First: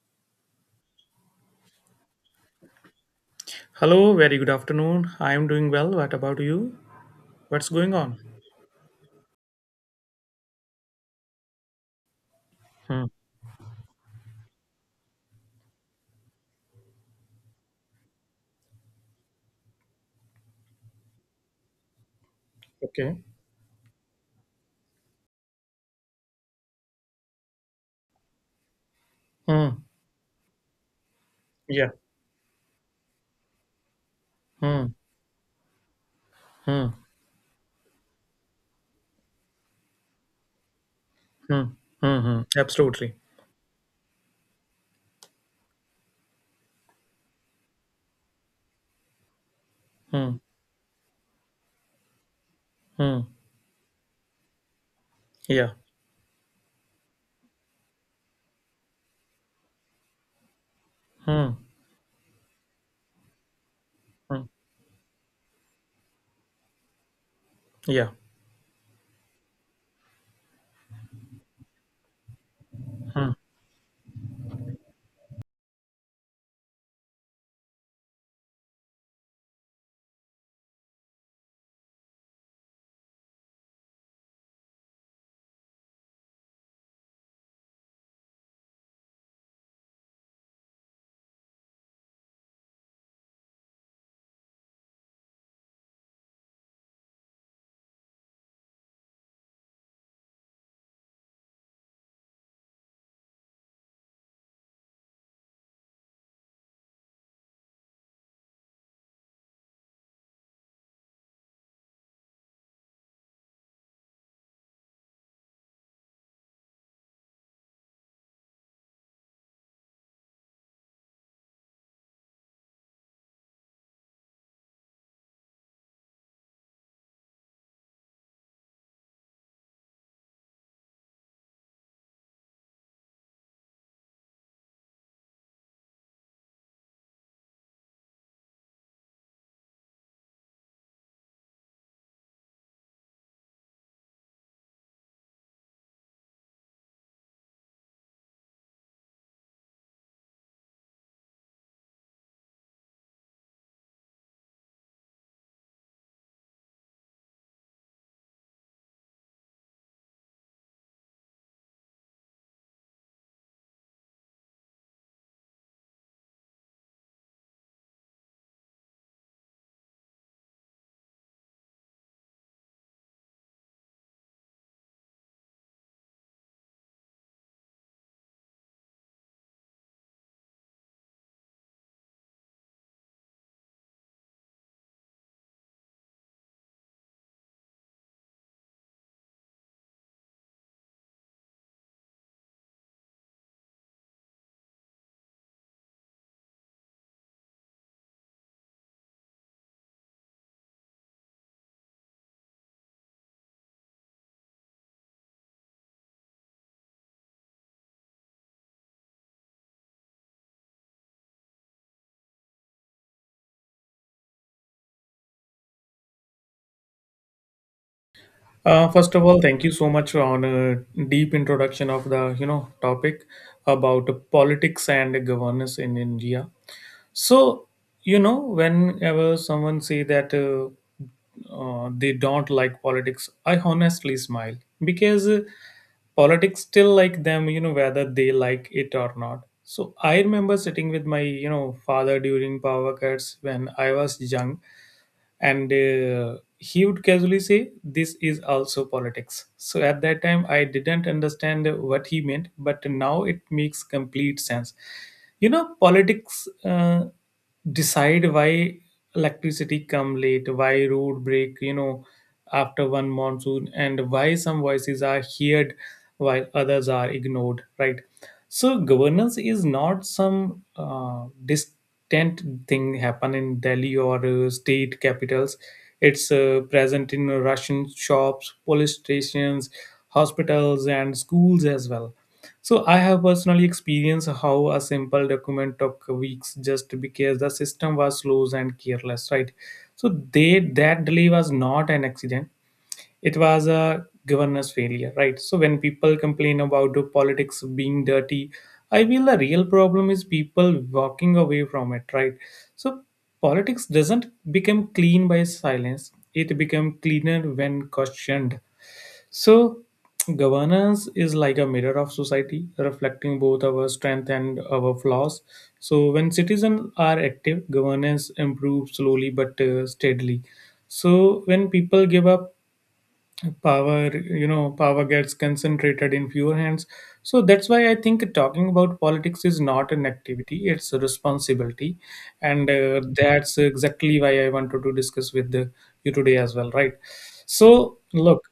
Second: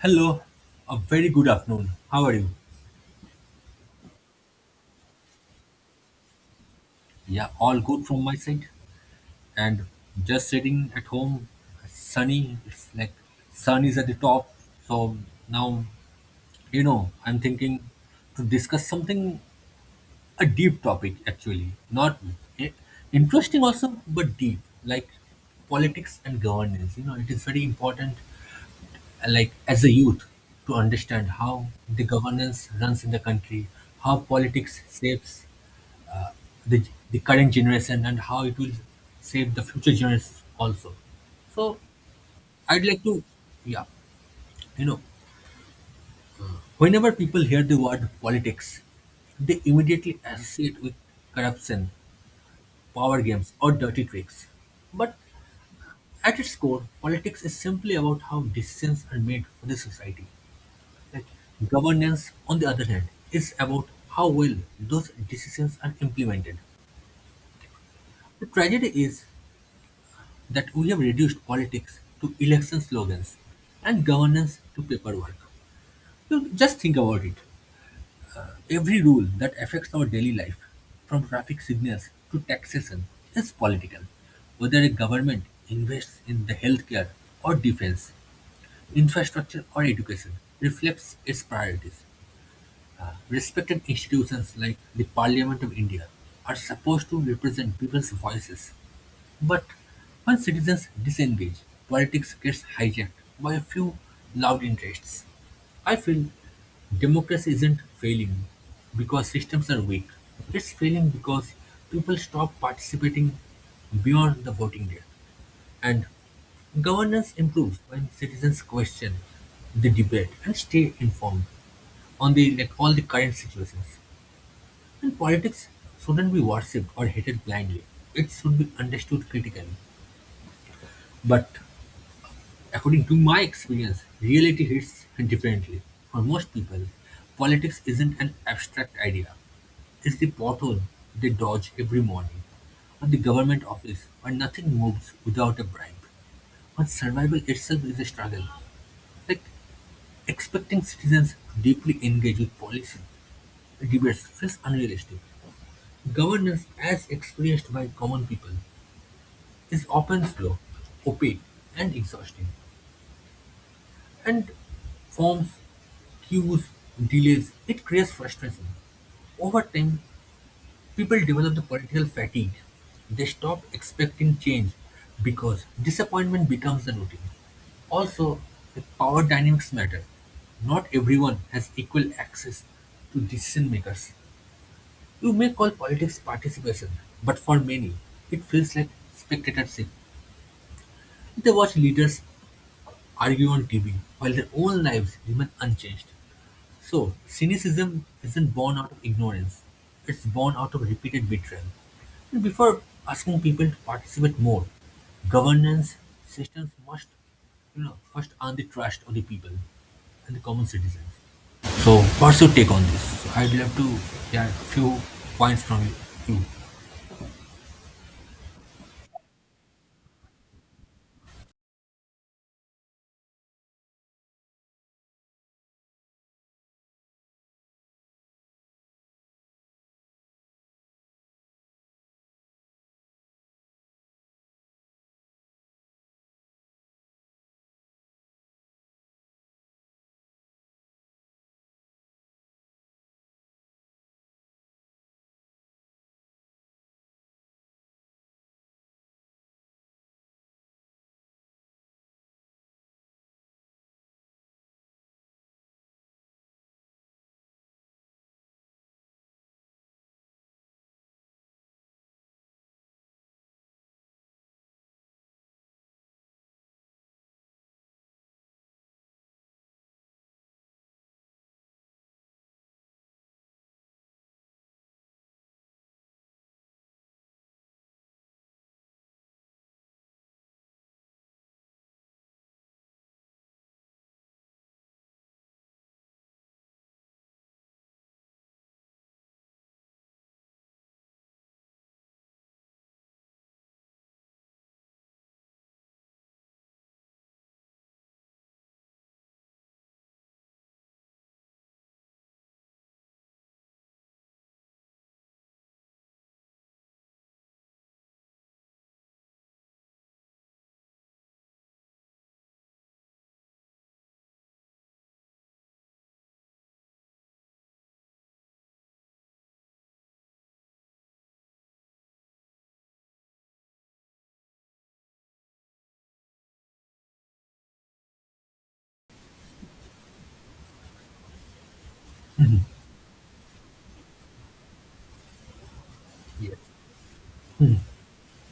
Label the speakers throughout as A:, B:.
A: Hello, a very good afternoon. How are you?
B: Hello, very good afternoon. I am doing well. What about you?
A: Yeah,
B: What's
A: all
B: going
A: good
B: on?
A: from my side. And just sitting at home, sunny, it's
B: Hmm.
A: like sun is at the top. So now, I'm thinking to discuss something, a deep topic actually. Not eh,
B: Okay.
A: interesting also, but deep, like politics and governance. You know, it is very important, like as
B: Hmm.
A: a youth, to understand how
B: Yeah.
A: the governance runs in the country, how politics
B: Hmm.
A: shapes the
B: Hmm.
A: the current generation and how it will save the future generations also.
B: Hmm.
A: So
B: Hmm. Hmm.
A: I'd like
B: Absolutely.
A: to, yeah, you know, whenever people hear the word politics, they immediately
B: Hmm.
A: associate with corruption, power
B: Hmm.
A: games, or dirty tricks. But
B: Yeah.
A: at its core, politics is simply about how decisions are made for the society. Like
B: Hmm.
A: governance, on the other hand, is about how
B: Hmm.
A: well those decisions are implemented.
B: Yeah.
A: The tragedy is that we have reduced politics to election
B: Hmm.
A: slogans and governance to paperwork. You just think about it. Every rule that affects our daily life, from traffic signals to taxation, is political. Whether a government invests in the healthcare or defense, infrastructure or education, reflects its priorities respected institutions like the Parliament of India are supposed to represent people's voices. But when citizens disengage, politics gets hijacked by a few loud interests. I feel democracy isn't failing because systems are weak. It's failing because people stop participating beyond the voting day. And governance improves when citizens question the debate and stay informed on the like all the current situations. And politics shouldn't be worshipped or hated blindly. It should be understood critically. But according to my experience, reality hits differently. For most people, politics isn't an abstract idea. It's the pothole they dodge every morning, or the government office where nothing moves without a bribe. But survival itself is a struggle, like expecting citizens to deeply engage with policy debates feels unrealistic. Governance, as experienced by common people, is often slow, opaque, and exhausting, and forms queues, delays, it creates frustration. Over time, people develop the political fatigue. They stop expecting change because disappointment becomes the routine. Also, the power dynamics matter. Not everyone has equal access to decision makers. You may call politics participation, but for many, it feels like spectatorship. They watch leaders argue on TV while their own lives remain unchanged. So, cynicism isn't born out of ignorance, it's born out of repeated betrayal. And before asking people to participate more, governance systems must, first earn the trust of the people and the common citizens. So, what's your take on this? So, I'd love to hear a few points from you.
B: First of all, thank you so much on a deep introduction of the topic about politics and governance in India. So, whenever someone say that, they don't like politics, I honestly smile because, politics still like them, whether they like it or not. So I remember sitting with my, father during power cuts when I was young, and, he would casually say this is also politics. So at that time I didn't understand what he meant, but now it makes complete sense. You know, politics, decide why electricity come late, why road break, after one monsoon, and why some voices are heard while others are ignored, right? So governance is not some, distant thing happen in Delhi or, state capitals. It's, present in Russian shops, police stations, hospitals, and schools as well. So I have personally experienced how a simple document took weeks just because the system was slow and careless, right? So they that delay was not an accident, it was a governance failure, right? So when people complain about the politics being dirty, I feel the real problem is people walking away from it, right? So politics doesn't become clean by silence; it becomes cleaner when questioned. So governance is like a mirror of society, reflecting both our strength and our flaws. So when citizens are active, governance improves slowly but, steadily. So when people give up power, power gets concentrated in fewer hands. So that's why I think talking about politics is not an activity, it's a responsibility. And, that's exactly why I wanted to discuss with, you today as
A: Yes,
B: well, right? So, look,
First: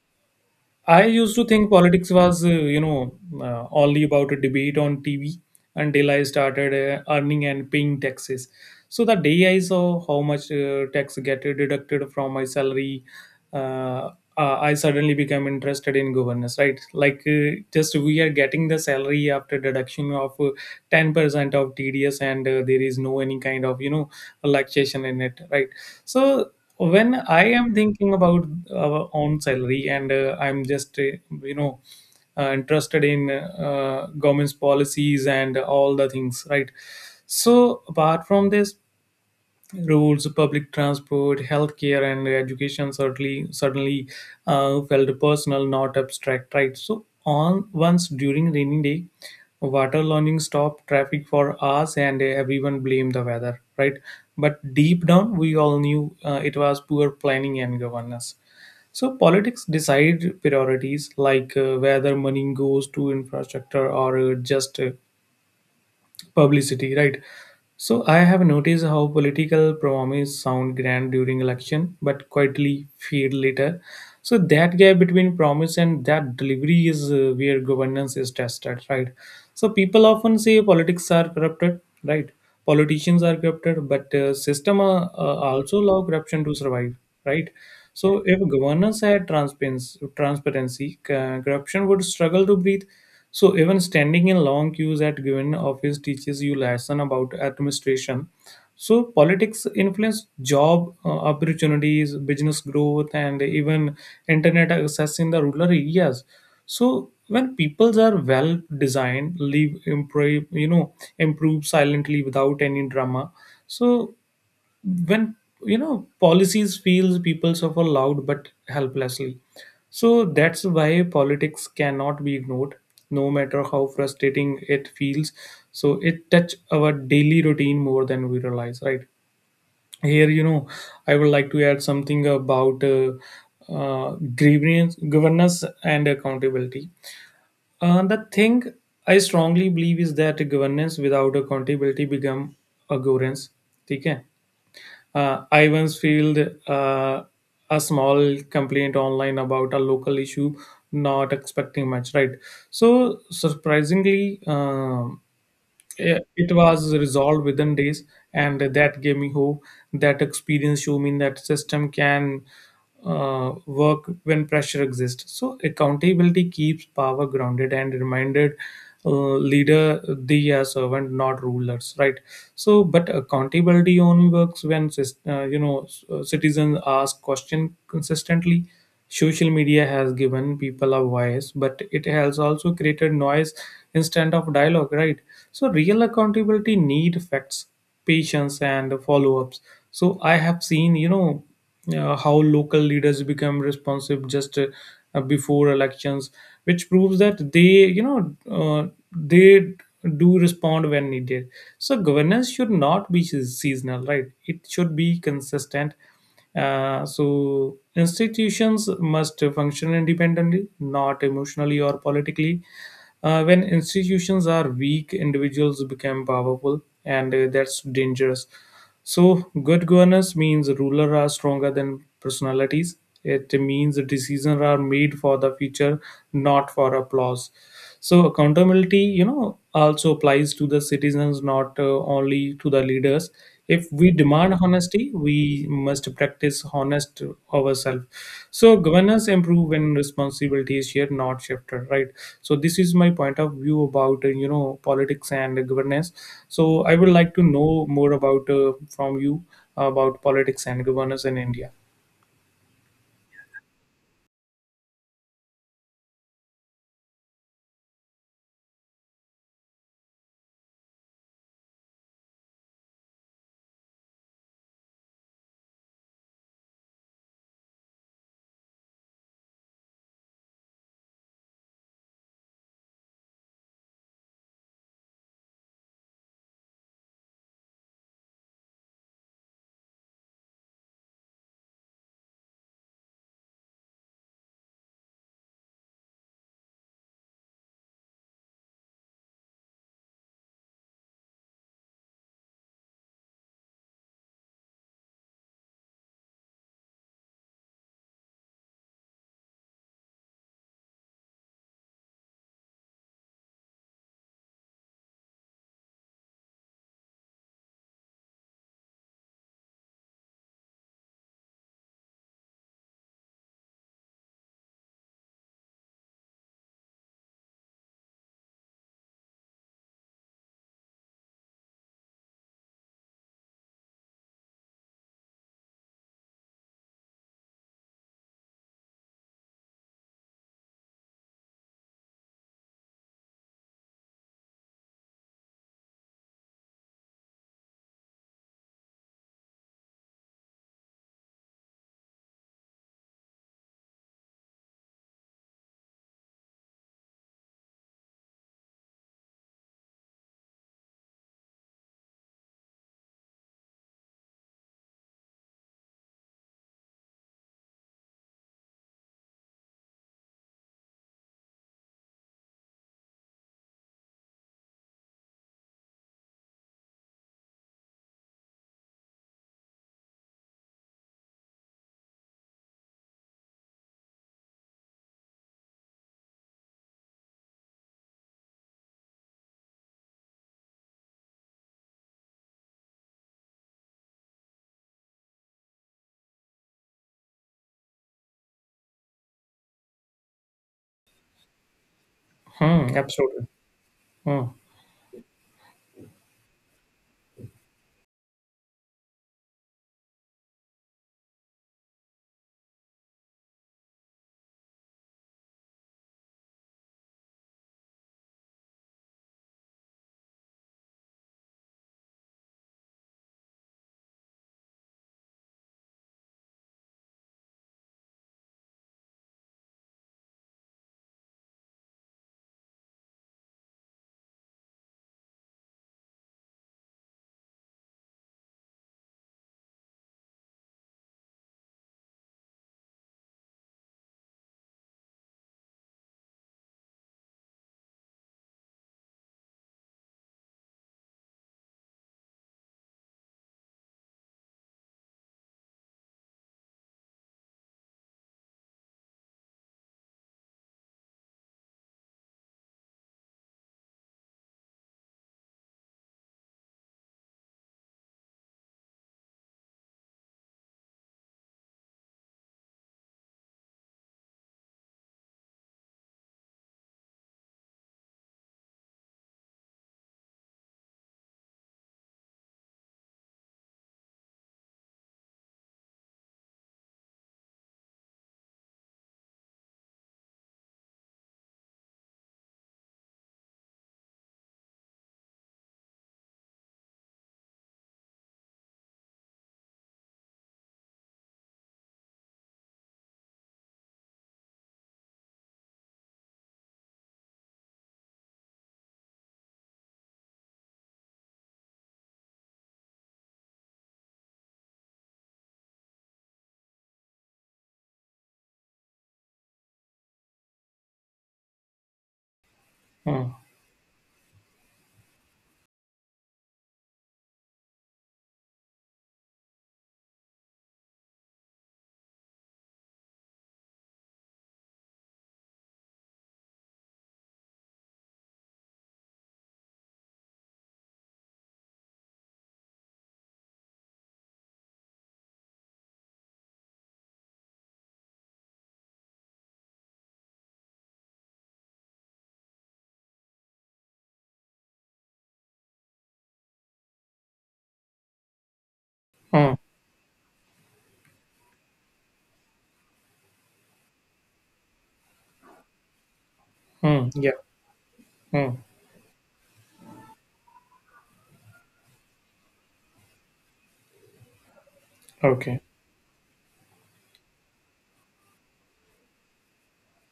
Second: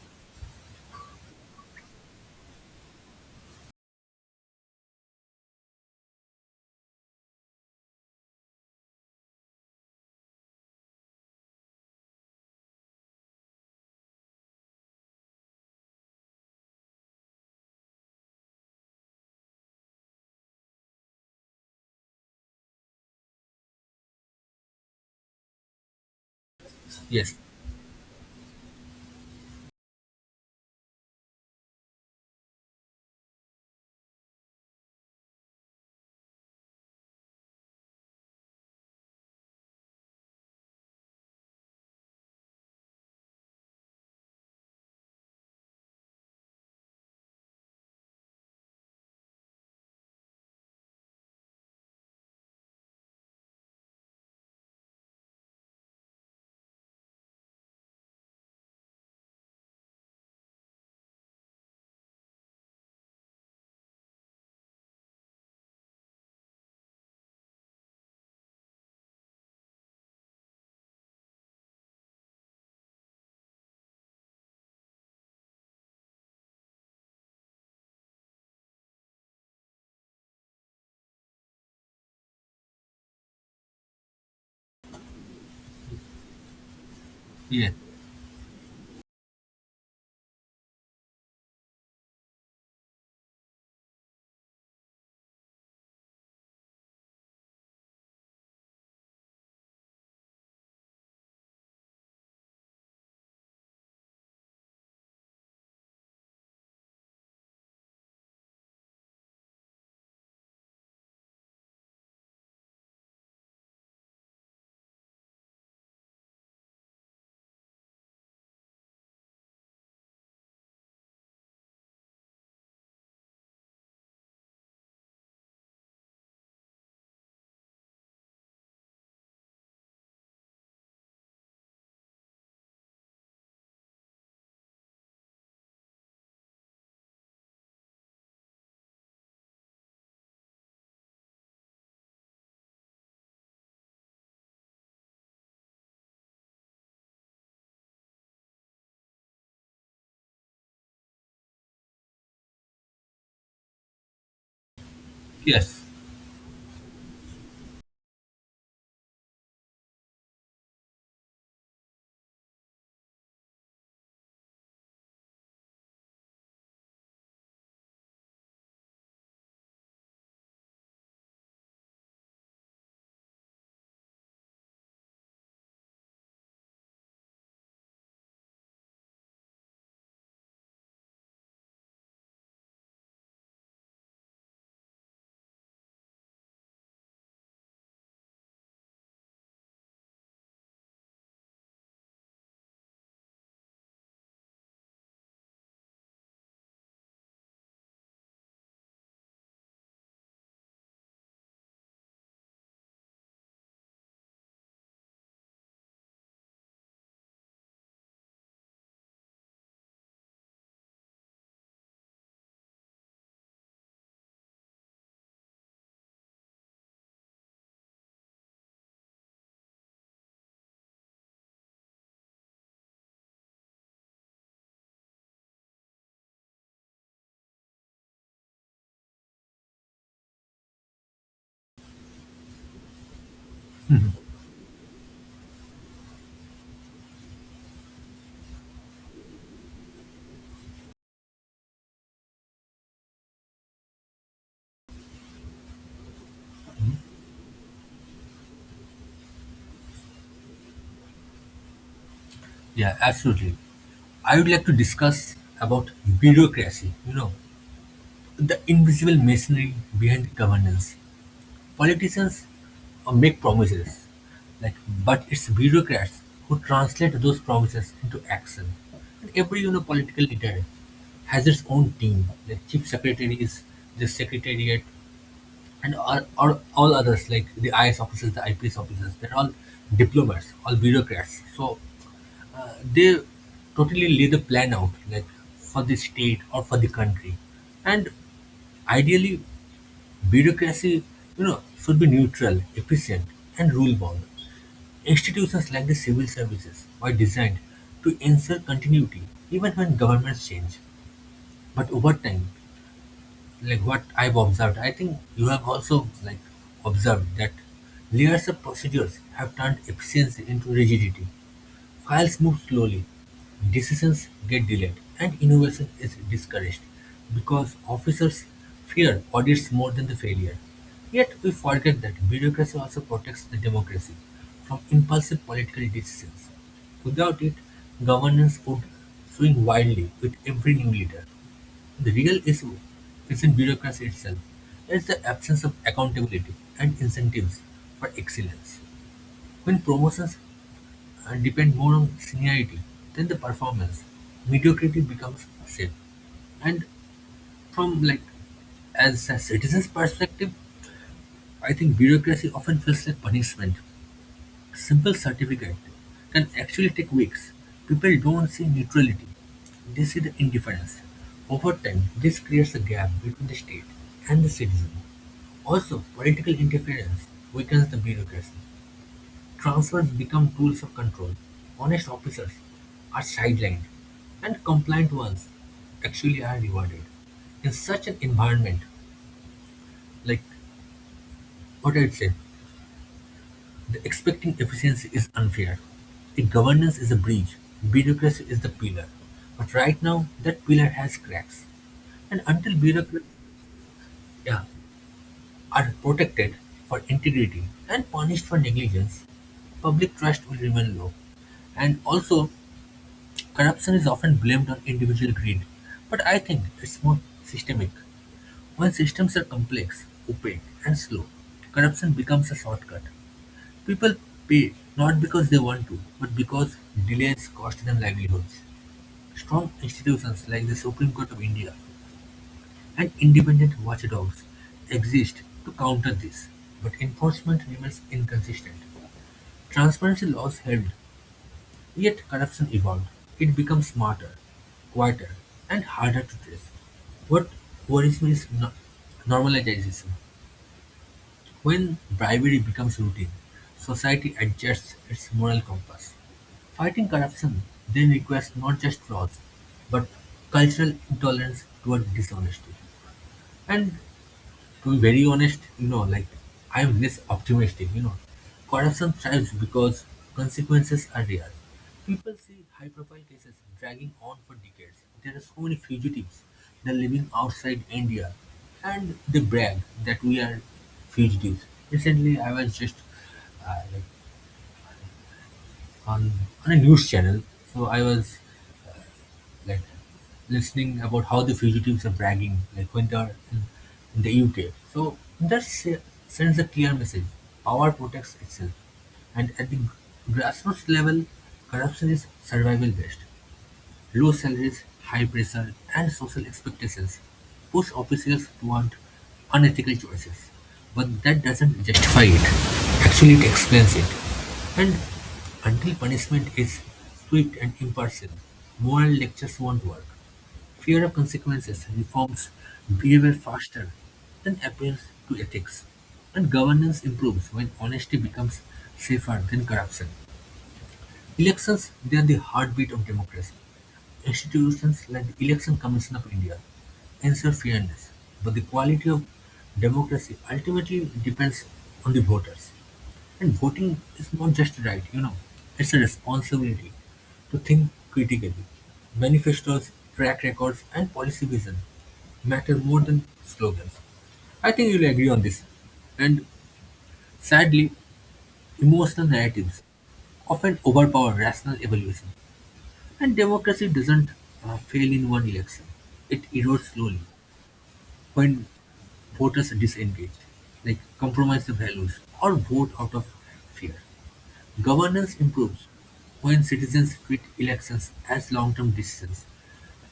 B: I used to think politics was, only about a debate on TV until I started, earning and paying taxes. So the day I saw how much, tax get deducted from my salary, uh, I suddenly became interested in governance. Right, like, just we are getting the salary after deduction of, 10% of TDS, and, there is no any kind of, relaxation in it. Right, so when
A: yes,
B: I am thinking about our own salary and, I'm just you know interested in, government's policies and all the things, right? So apart from this, roads, public transport, healthcare, and education certainly suddenly, felt personal, not abstract, right? So on once during rainy day, water learning stopped traffic for hours, and everyone blamed the weather, right? But deep down, we all knew, it was poor planning and governance. So politics decide priorities, like, whether money goes to infrastructure or, just publicity, right? So I have noticed how political promises sound grand during election but quietly fade later. So that gap between promise and that delivery is, where governance is tested, right? So people often say politics are corrupted, right? Politicians are corrupted, but, system, also allow corruption to survive, right?
A: yes,
B: So if governance had transparency, corruption would struggle to breathe. So even standing in long queues at given office teaches you lesson about administration. So politics influence job, opportunities, business growth, and even internet access in the rural areas. So when peoples are well designed, live improve you know improve silently without any drama. So when, policies feels people suffer loud but helplessly. So that's why politics cannot be ignored no matter how frustrating it feels. So it touch our daily routine more than we realize, right? Here, I would like to add something about, uh, governance and accountability. Uh, the thing I strongly believe is that governance without accountability become a governance. ठीक है. I once filed, uh, a small complaint online about a local issue, not expecting much, right? So, surprisingly,
A: yes,
B: It was resolved within days, and that gave me hope. That experience showed me that system can, work when pressure exists. So accountability keeps power grounded and reminded, leader they are servant, not rulers, right? So, but accountability only works when citizens ask question consistently. Social media has given people a voice, but it has also created noise instead of dialogue, right? So, real accountability need facts, patience, and follow-ups. So, I have seen, how local leaders become responsive just, before elections, which proves that they do respond when needed. So, governance should not be seasonal, right? It should be consistent, so institutions must function independently, not emotionally or politically. When institutions are weak, individuals become powerful, and, that's dangerous. So, good governance means rulers are stronger than personalities. It means decisions are made for the future, not for applause. So accountability, also applies to the citizens, not, only to the leaders. If we demand honesty, we must practice honest ourselves. So governance improve when responsibility is shared, not shifted, right? So this is my point of view about, politics and governance. So I would like to know more about, from you about politics and governance in India.
A: yeah, absolutely. I would like to discuss about bureaucracy, the invisible machinery behind governance. Politicians make promises, like, but it's bureaucrats who translate those promises into action. And every political leader has its own team. The chief secretary is the secretariat, and all others like the IS officers, the IPS officers, they're all diplomats, all bureaucrats. So they totally lay the plan out like for the state or for the country and ideally bureaucracy should be neutral efficient and rule bound institutions like the civil services were designed to ensure continuity even when governments change. But over time, like what I've observed, I think you have also like observed that layers of procedures have turned efficiency into rigidity. Files move slowly, decisions get delayed, and innovation is discouraged because officers fear audits more than the failure. Yet we forget that bureaucracy also protects the democracy from impulsive political decisions. Without it, governance would swing wildly with every new leader. The real issue isn't bureaucracy itself, it's the absence of accountability and incentives for excellence. When promotions depend more on seniority than the performance. Mediocrity becomes safe. And from like as a citizen's perspective, I think bureaucracy often feels like punishment. Simple certificate can actually take weeks. People don't see neutrality. They see the indifference. Over time, this creates a gap between the state and the citizen. Also, political interference weakens the bureaucracy. Transfers become tools of control. Honest officers are sidelined, and compliant ones actually are rewarded. In such an environment, like what I'd say, the expecting efficiency is unfair. If governance is a breach, bureaucracy is the pillar. But right now, that pillar has cracks. And until
B: Hmm,
A: bureaucrats,
B: absolutely. Hmm,
A: yeah, are protected for integrity and punished for negligence, public trust will remain low. And also, corruption is often blamed on individual greed, but I think it's more systemic. When systems are complex, opaque, and slow, corruption becomes a shortcut. People pay not because they want to, but because delays cost them livelihoods. Strong institutions like the Supreme Court of India and independent watchdogs exist to counter this, but enforcement remains inconsistent. Transparency laws helped, yet corruption evolved; it becomes smarter, quieter, and harder to trace. What worries me is normalization. When bribery becomes routine, society adjusts its moral compass. Fighting corruption then requires not just laws, but cultural intolerance toward dishonesty. And to be very honest, like I'm less optimistic, Corruption thrives because consequences are rare. People see high profile cases dragging on for decades. There are so many fugitives. They're living outside India and they brag that we are fugitives. Recently, I was just like on, on a news channel, so I was like listening about how the fugitives are bragging, like when they're in the UK. So that sends a clear message: power protects itself, and at the grassroots level, corruption is survival based. Low salaries, high pressure, and social expectations push officials toward unethical choices. But that doesn't justify it. Actually, it explains it. And until punishment is swift and impartial, moral lectures won't work. Fear of consequences reforms
B: hmm,
A: behavior faster than appeals to ethics. And governance improves when honesty becomes safer than corruption. Elections, they are the heartbeat of democracy. Institutions like the Election Commission of India ensure fairness, but the quality of democracy ultimately depends on the voters. And voting is not just a right, it's a responsibility to think critically. Manifestos, track records, and policy vision matter more than slogans. I think you'll agree on this. And sadly, emotional
B: hmm,
A: narratives often overpower rational evaluation. And democracy doesn't fail in one election. It erodes
B: hmm,
A: slowly
B: yeah. Hmm,
A: when voters are disengaged, like compromise their values or vote out of fear. Governance
B: okay.
A: improves when citizens treat elections as long-term decisions,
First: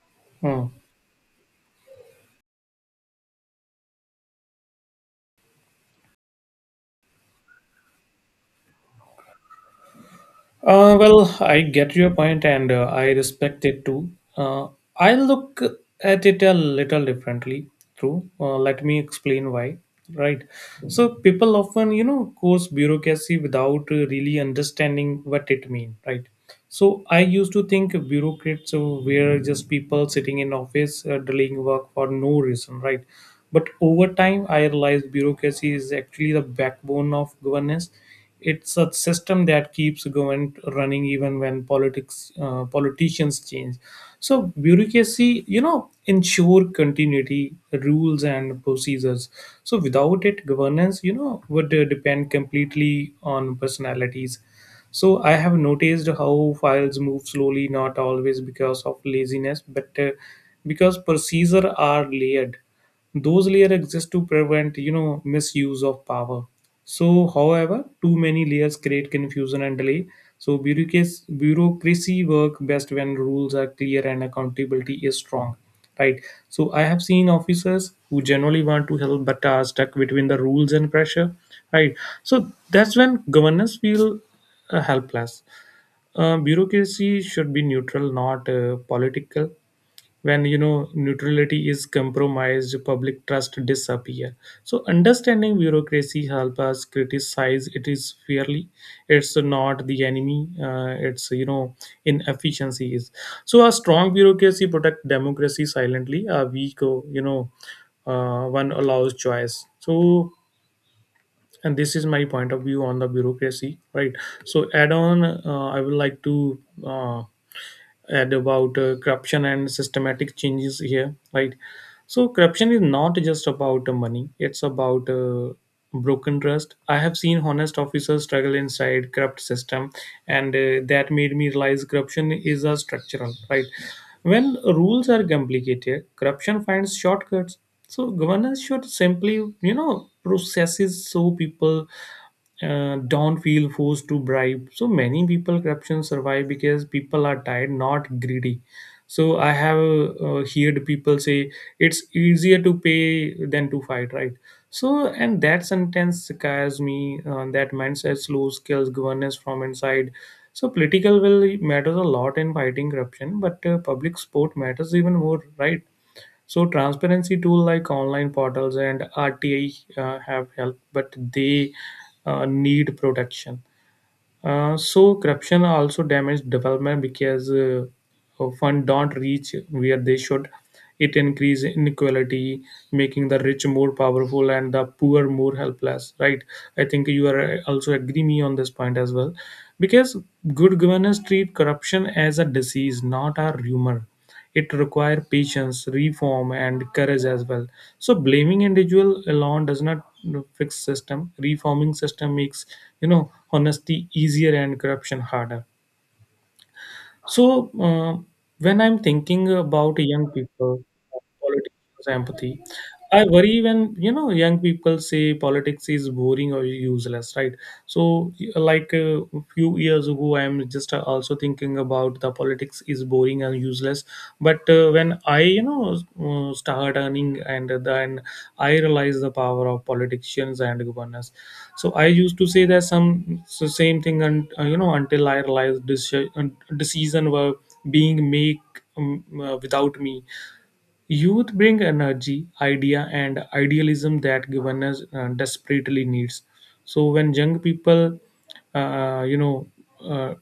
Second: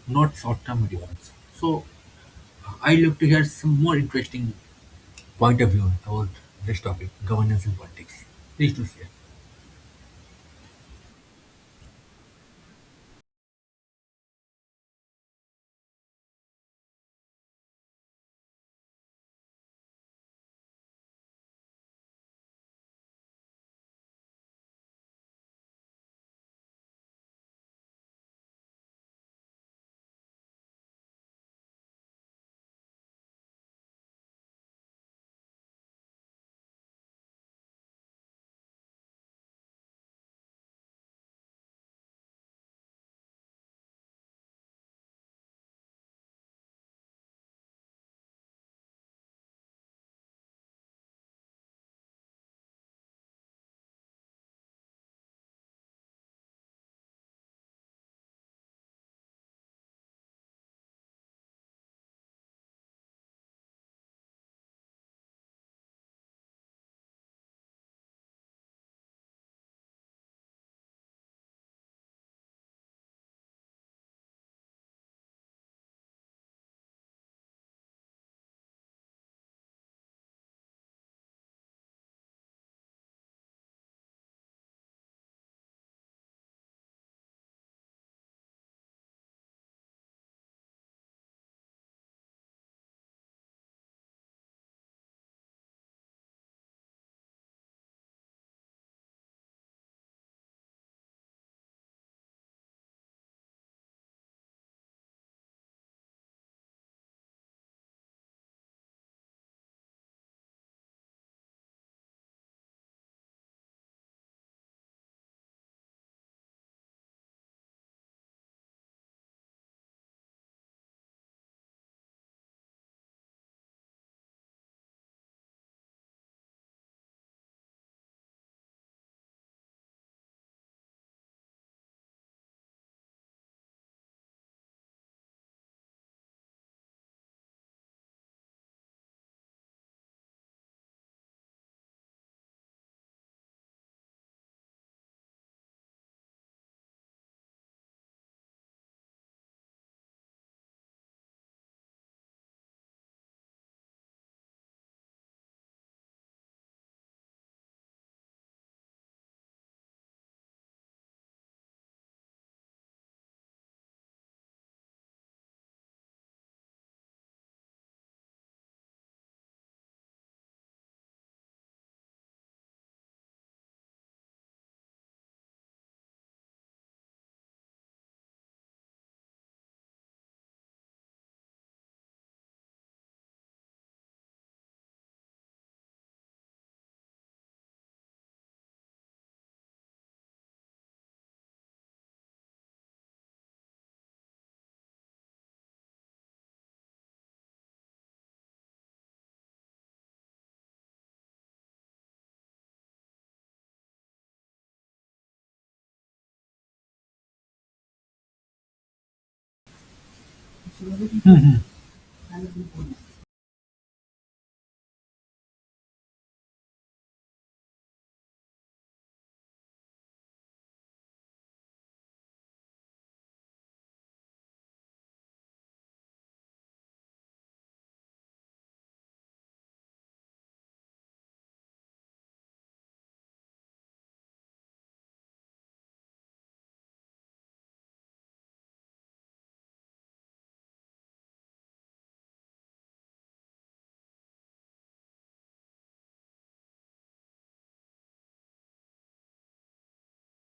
A: not
B: Hmm.
A: short-term rewards. So I look to hear some more interesting point of view about this topic, governance and politics. Please do share.
B: Well, I get your point and, I respect it too. Uh, I look at it a little differently, true. Let me explain why, right? So, people often, course bureaucracy without, really understanding what it means, right? So I used to think bureaucrats were just people sitting in office, delaying work for no reason, right? But over time, I realized bureaucracy is actually the backbone of governance. It's a system that keeps government running even when politics politicians change. So bureaucracy, ensure continuity, rules and procedures. So without it, governance, would, depend completely on personalities. So I have noticed how files move slowly, not always because of laziness, but, because procedures are layered. Those layers exist to prevent, misuse of power. So however too many layers create confusion and delay. So bureaucracy work best when rules are clear and accountability is strong, right? So I have seen officers who generally want to help but are stuck between the rules and pressure, right? So that's when governors feel, helpless. Uh, bureaucracy should be neutral, not, political. When, neutrality is compromised, public trust disappear. So understanding bureaucracy help us criticize it is fairly. It's not the enemy, it's, inefficiency. So a strong bureaucracy protect democracy silently. A weak, one allows choice. So and this is my point of view on the bureaucracy, right? So add on, I would like to, uh, add about, corruption and systematic changes here, right? So corruption is not just about the money, it's about, broken trust. I have seen honest officers struggle inside corrupt system, and, that made me realize corruption is a structural, right? When rules are complicated, corruption finds shortcuts. So governance should simply, processes so people, don't feel forced to bribe. So many people corruption survive because people are tired, not greedy. So I have, heard people say it's easier to pay than to fight, right? So and that sentence scares me. That mindset slows kills governance from inside. So political will matters a lot in fighting corruption, but, public support matters even more, right? So transparency tool like online portals and RTI, have helped, but they, need protection. So corruption also damaged development because, fund don't reach where they should. It increase inequality, making the rich more powerful and the poor more helpless, right? I think you are, also agree me on this point as well, because good governance treat corruption as a disease, not a rumor. It requires patience reform and courage as well. So blaming individual alone does not fix system. Reforming system makes, honesty easier and corruption harder. So, when I'm thinking about young people, politics, empathy, I worry when, young people say politics is boring or useless, right? So, like a few years ago, I'm just, also thinking about the politics is boring and useless. But when I, start earning and then I realize the power of politicians and governors. So I used to say that some so same thing and until I realized this decision were being make without me. Youth bring energy, idea and idealism that governance desperately needs. So when young people uh, you know uh,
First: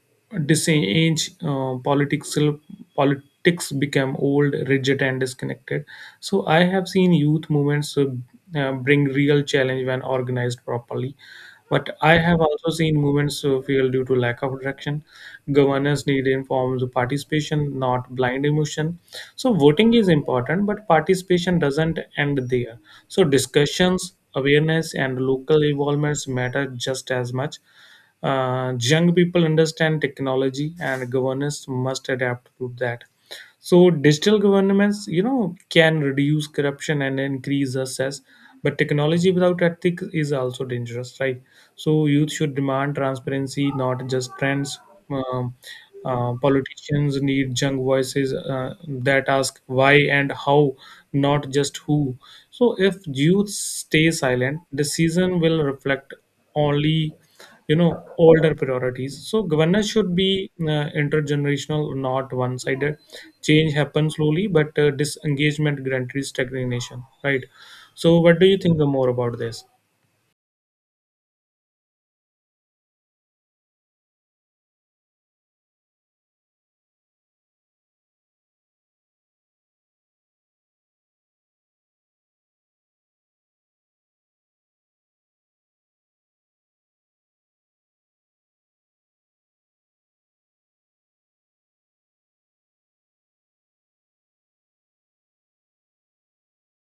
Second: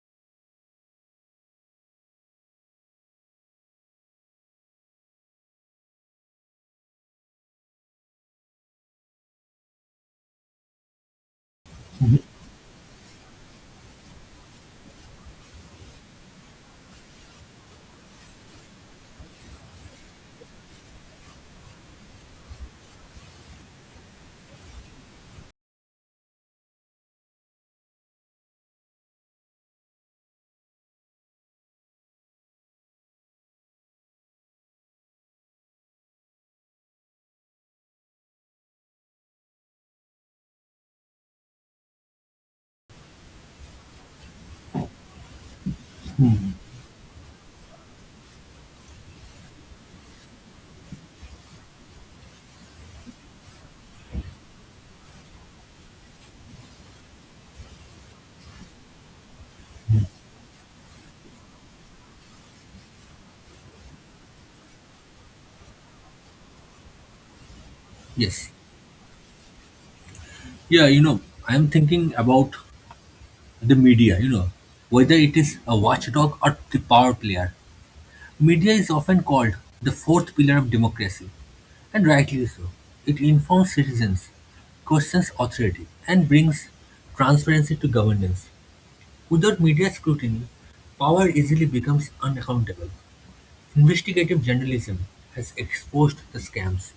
B: disengage political politics become old, rigid and disconnected. So I have seen youth movements bring real challenge when organized properly, but I have also seen movements fail due to lack of direction. Governors need informed participation, not blind emotion. So voting is important, but participation doesn't end there. So discussions, awareness, and local involvements matter just as much. Young people understand technology, and governors must adapt to that. So digital governments, you know, can reduce corruption and increase access, but technology without ethics is also dangerous, right? So youth should demand transparency, not just trends. Um, Politicians need young voices that ask why and how, not just who. So if youth stay silent, decision will reflect only you know older priorities. So governance should be intergenerational, not one sided. Change happens slowly, but disengagement guarantees stagnation, right? So what
A: Yes.
B: do you think the more about this?
A: Yeah, I'm thinking about the media, whether it is a watchdog or the power player. Media is often called the fourth pillar of democracy, and rightly so. It informs citizens, questions authority, and brings transparency to governance. Without media scrutiny, power easily becomes unaccountable. Investigative journalism has exposed the scams,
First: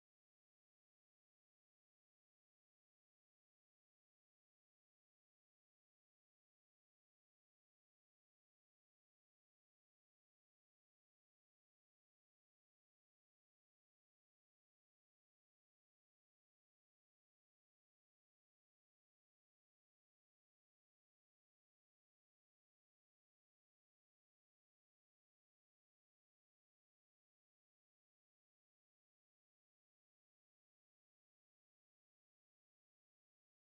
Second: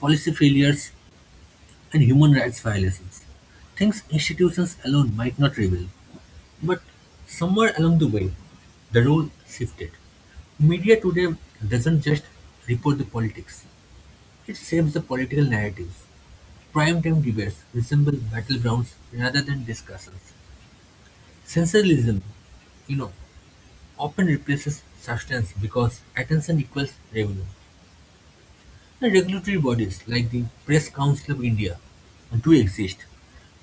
A: policy failures, and human rights violations. Things institutions alone might not reveal. But somewhere along the way, the rule shifted. Media today doesn't just report the politics, it shapes the political narratives. Primetime debates resemble battlegrounds rather than discussions. Sensationalism, you know, often replaces substance because attention equals revenue. The regulatory bodies like the Press Council of India do exist,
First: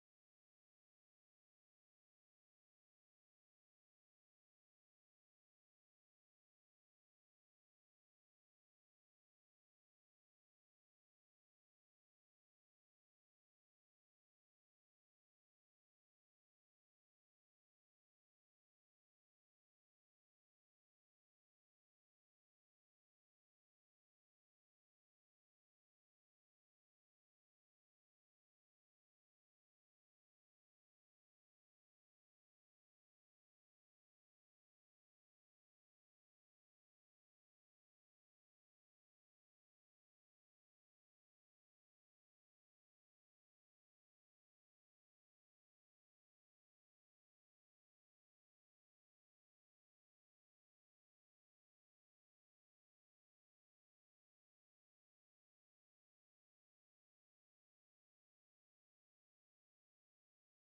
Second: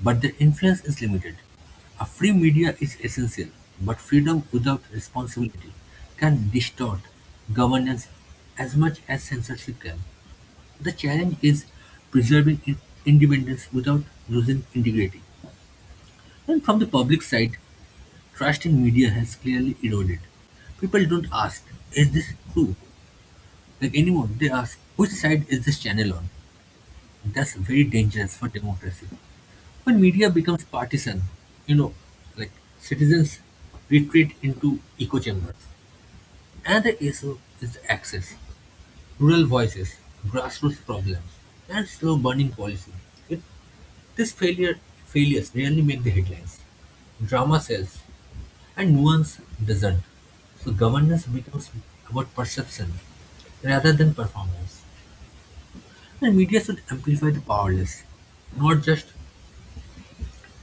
A: but their influence is limited. A free media is essential, but freedom without responsibility can distort governance as much as censorship can. The challenge is preserving independence without losing integrity. And from the public side, trust in media has clearly eroded. People don't ask, is this true? Like anymore, they ask, which side is this channel on? That's very dangerous for democracy. When media becomes partisan, you know, like citizens retreat into echo chambers. Another issue is access, rural voices, grassroots problems, and slow burning policy. It, this failures rarely make the headlines. Drama sells, and nuance doesn't. So governance becomes about perception rather than performance. And media should amplify the powerless, not just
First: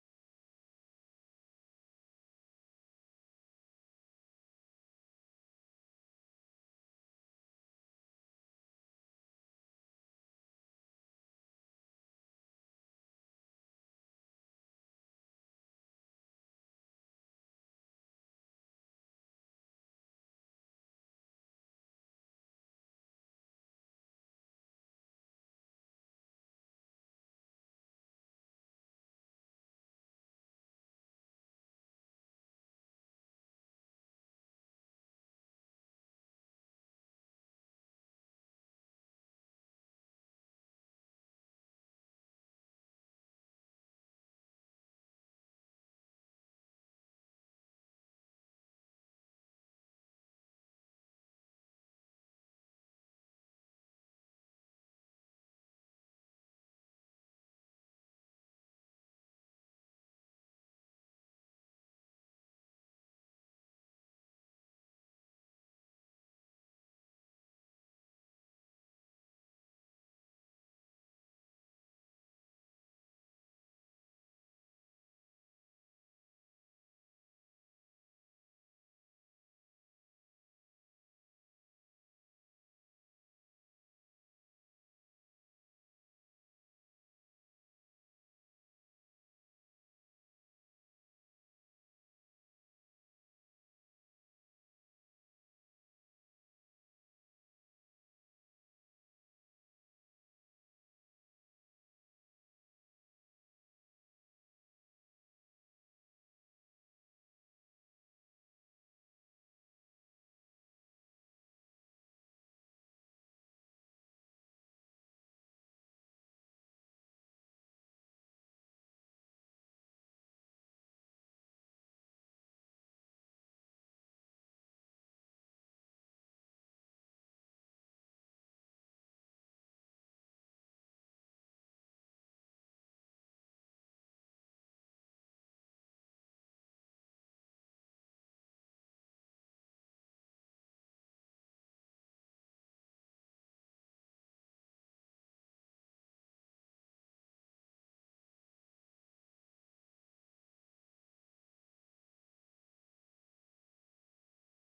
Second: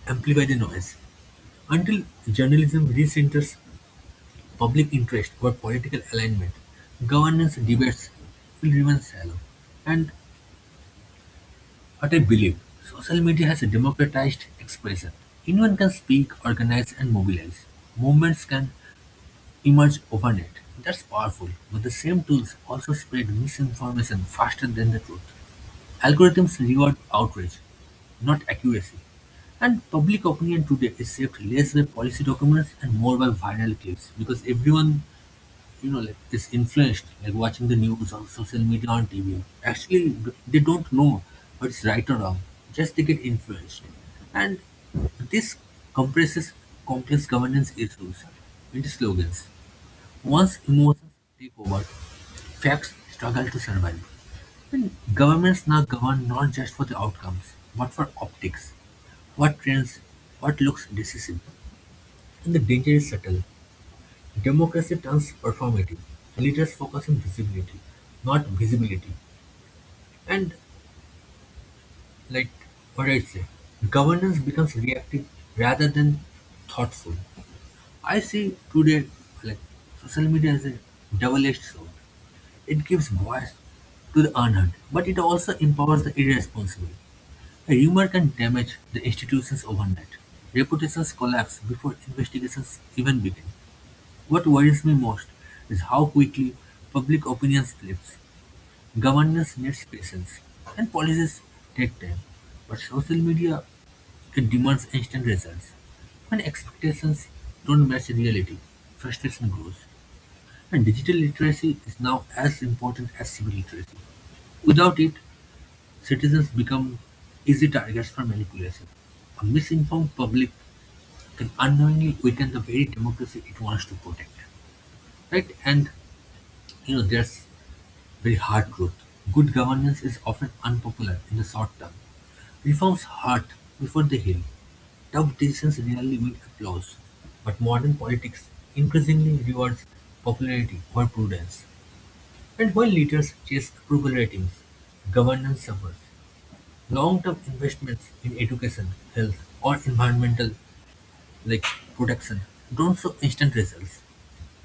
A: amplify the noise. Until journalism recenters public interest or political alignment, governance debates will remain shallow. And what I believe, social media has democratized expression. Anyone can speak, organize, and mobilize. Movements can emerge overnight. That's powerful, but the same tools also spread misinformation faster than the truth. Algorithms reward outrage, not accuracy, and public opinion today is shaped less by policy documents and more by viral clips because everyone, like is influenced, like watching the news on social media on TV. Actually, they don't know what's right or wrong; just they get influenced, and this compresses complex governance issues into slogans. Once emotions take over, facts struggle to survive. And governments now govern not just for the outcomes, but for optics. What trends, what looks decisive, and the danger is subtle. Democracy turns performative. Leaders focus on visibility, not visibility. And like what I say, governance becomes reactive rather than thoughtful. I see today like social media as a double-edged sword. It gives voice to the unheard, but it also empowers the irresponsible. A rumor can damage the institutions overnight. Reputations collapse before investigations even begin. What worries me most is how quickly public opinion flips. Governance needs patience, and policies take time. But social media, it demands instant results. When expectations don't match reality, frustration grows. And digital literacy is now as important as civil literacy. Without it, citizens become easy targets for manipulation. A misinformed public can unknowingly weaken the very democracy it wants to protect. Right? And there's very hard truth. Good governance is often unpopular in the short term. Reforms hurt before they heal. Tough decisions rarely win applause, but modern politics increasingly rewards popularity over prudence. And while leaders chase approval ratings, governance suffers. Long-term investments in education, health, or environmental like protection don't show instant results,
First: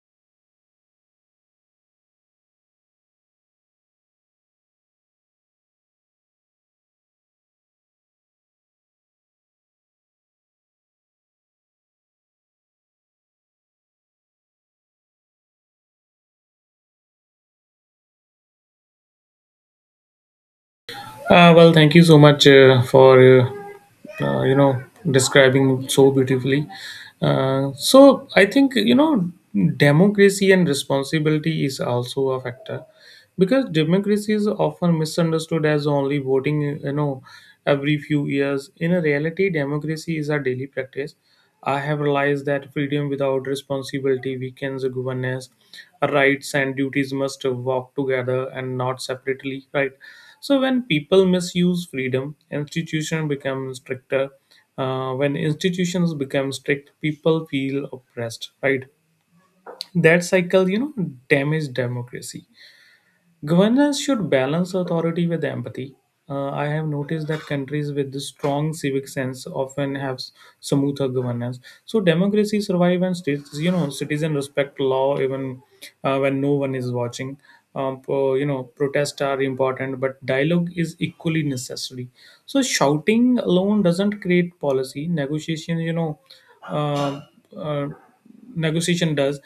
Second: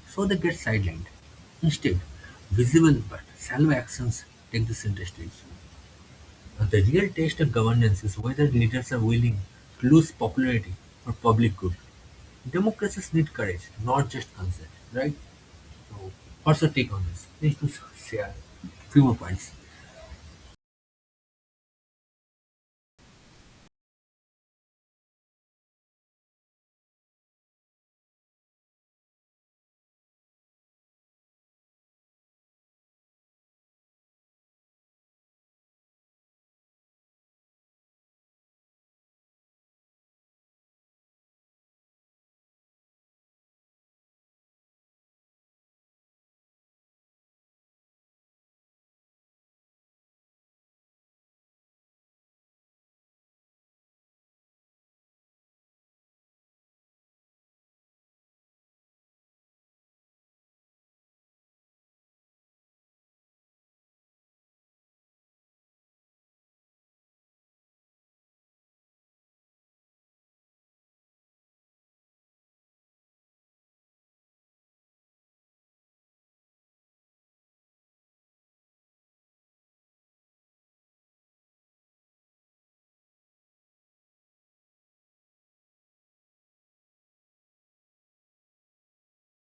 A: so they get sidelined. Instead, visible but salvo actions take the center stage. Now, the real test of governance is whether leaders are willing to lose popularity for public good. Democracies need courage, not just consent, right? So, what's your take on this? Please do share few more points.
B: Well, thank you so much for uh, you know describing so beautifully. Uh, so i think, you know, democracy and responsibility is also a factor, because democracy is often misunderstood as only voting, you know, every few years. In reality democracy is a daily practice. I have realized that freedom without responsibility weakens governance. Rights and duties must walk together and not separately, right? So when people misuse freedom, institutions become stricter. When institutions become strict, people feel oppressed, right? That cycle, you know, damage democracy. Governance should balance authority with empathy. I have noticed that countries with a strong civic sense often have smoother governance. So democracy survive and states, you know, citizen respect law even when no one is watching. You know, protests are important, but dialogue is equally necessary. So shouting alone doesn't create policy. Uh, uh, negotiation does.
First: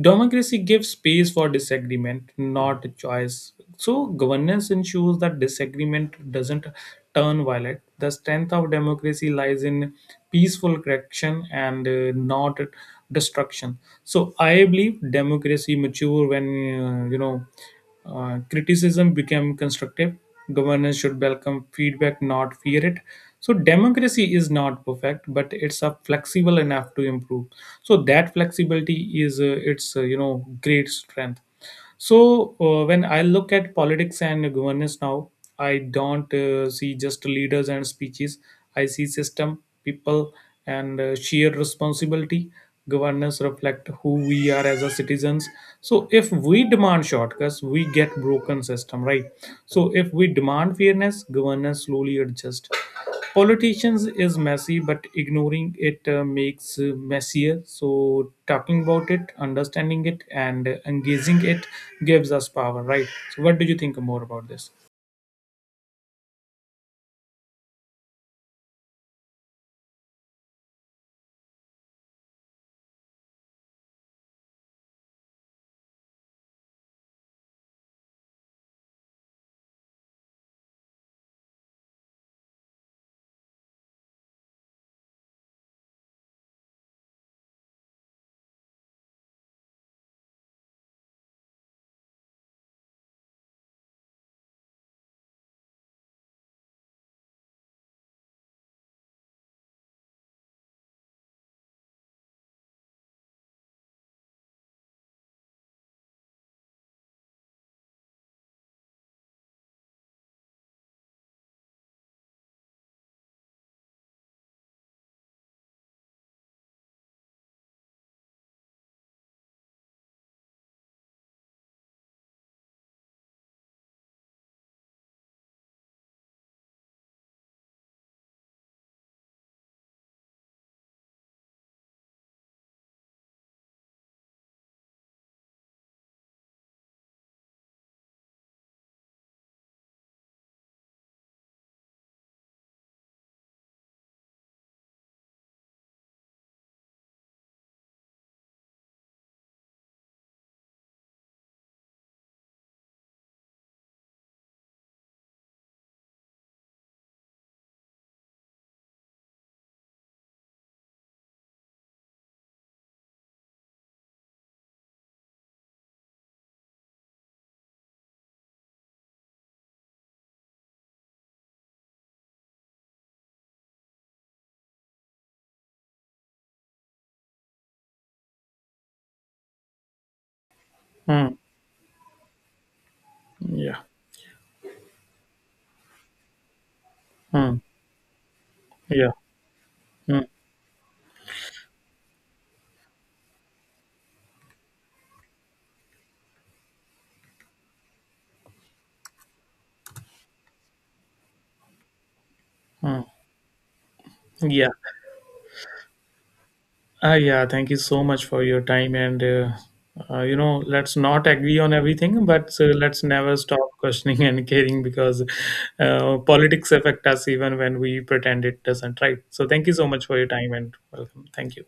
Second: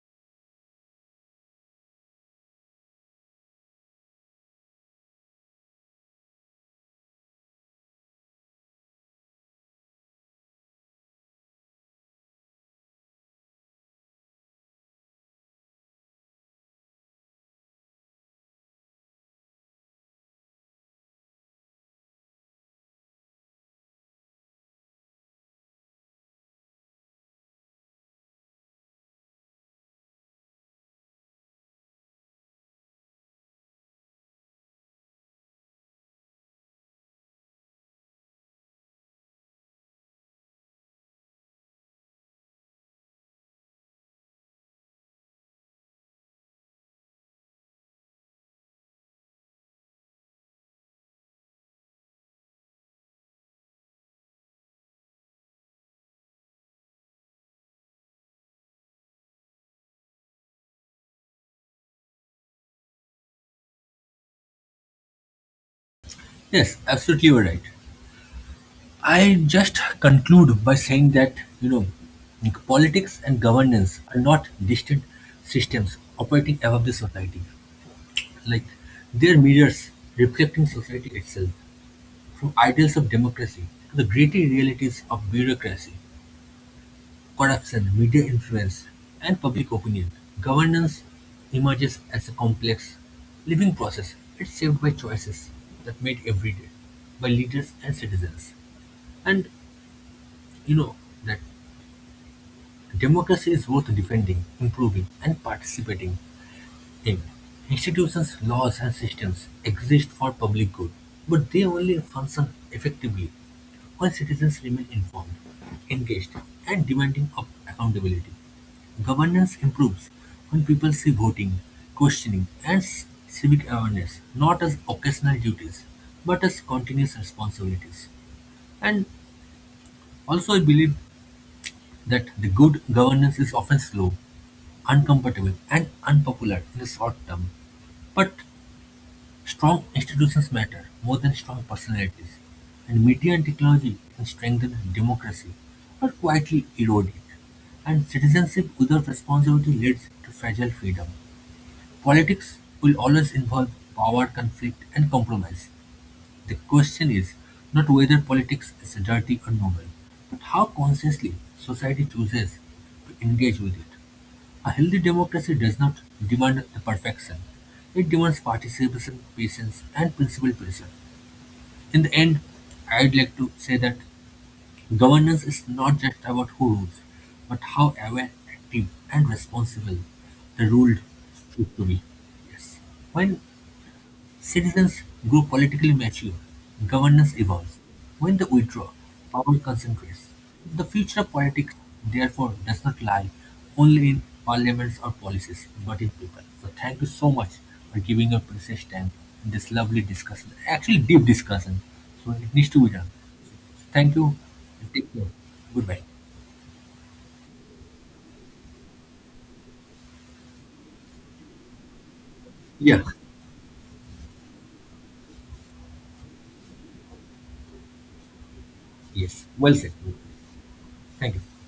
B: Democracy gives space for disagreement, not choice. So governance ensures that disagreement doesn't turn violent. The strength of democracy lies in peaceful correction and not destruction. So I believe democracy mature when uh, you know criticism became constructive. Governance should welcome feedback, not fear it. So democracy is not perfect, but it's a flexible enough to improve. So that flexibility is its great strength. So when I look at politics and governance now, I don't see just leaders and speeches. I see system, people, and shared responsibility. Governance reflect who we are as a citizens. So if we demand shortcuts, we get broken system, right? So if we demand fairness, governance slowly adjust. Politicians is messy, but ignoring it makes messier. So talking about it, understanding it, and engaging it gives us power, right? So what do you think more about this?
A: Yes, absolutely, you're right. I just conclude by saying that, you know, like, politics and governance are not distant systems operating above the society. Like, they're mirrors reflecting society itself, from ideals of democracy to the gritty realities of bureaucracy, corruption, media influence, and public opinion. Governance emerges as a complex, living process. It's shaped by choices that made every day by leaders and citizens. And you know that democracy is worth defending, improving, and participating in. Institutions, laws, and systems exist for public good, but they only function effectively when citizens remain informed, engaged, and demanding of accountability. Governance improves when people see voting, questioning, and civic awareness not as occasional duties but as continuous responsibilities. And also, I believe that the good governance is often slow, uncomfortable, and unpopular in the short term. But strong institutions matter more than strong personalities, and media and technology can strengthen democracy or quietly erode it. And citizenship without responsibility leads to fragile freedom. Politics will always involve power, conflict, and compromise. The question is not whether politics is dirty or noble, but how consciously society chooses to engage with it. A healthy democracy does not demand the perfection. It demands participation, patience, and principled pressure. In the end, I'd like to say that governance is not just about who rules, but how aware, active, and responsible the ruled
B: Hmm.
A: should to be. Yes. When
B: Yeah.
A: citizens grow politically mature, governance
B: Hmm.
A: evolves. When they withdraw,
B: Yeah.
A: power
B: Hmm.
A: concentrates. The future of politics, therefore, does not lie only in parliaments or policies, but in people. So, thank you so much for giving your precious time in this lovely discussion. Actually, deep discussion. So, it needs to be
B: Mm.
A: done. Thank you.
B: Yeah.
A: Take care. Goodbye.
B: Ah, yeah, thank you so much for your time. And, let's not agree on everything, but let's
A: Yeah.
B: never stop questioning and caring, because politics affect us even when we pretend it doesn't, right? So
A: Yes.
B: thank you
A: Well
B: so
A: said.
B: much for your time and welcome.
A: Thank you.
B: Thank you.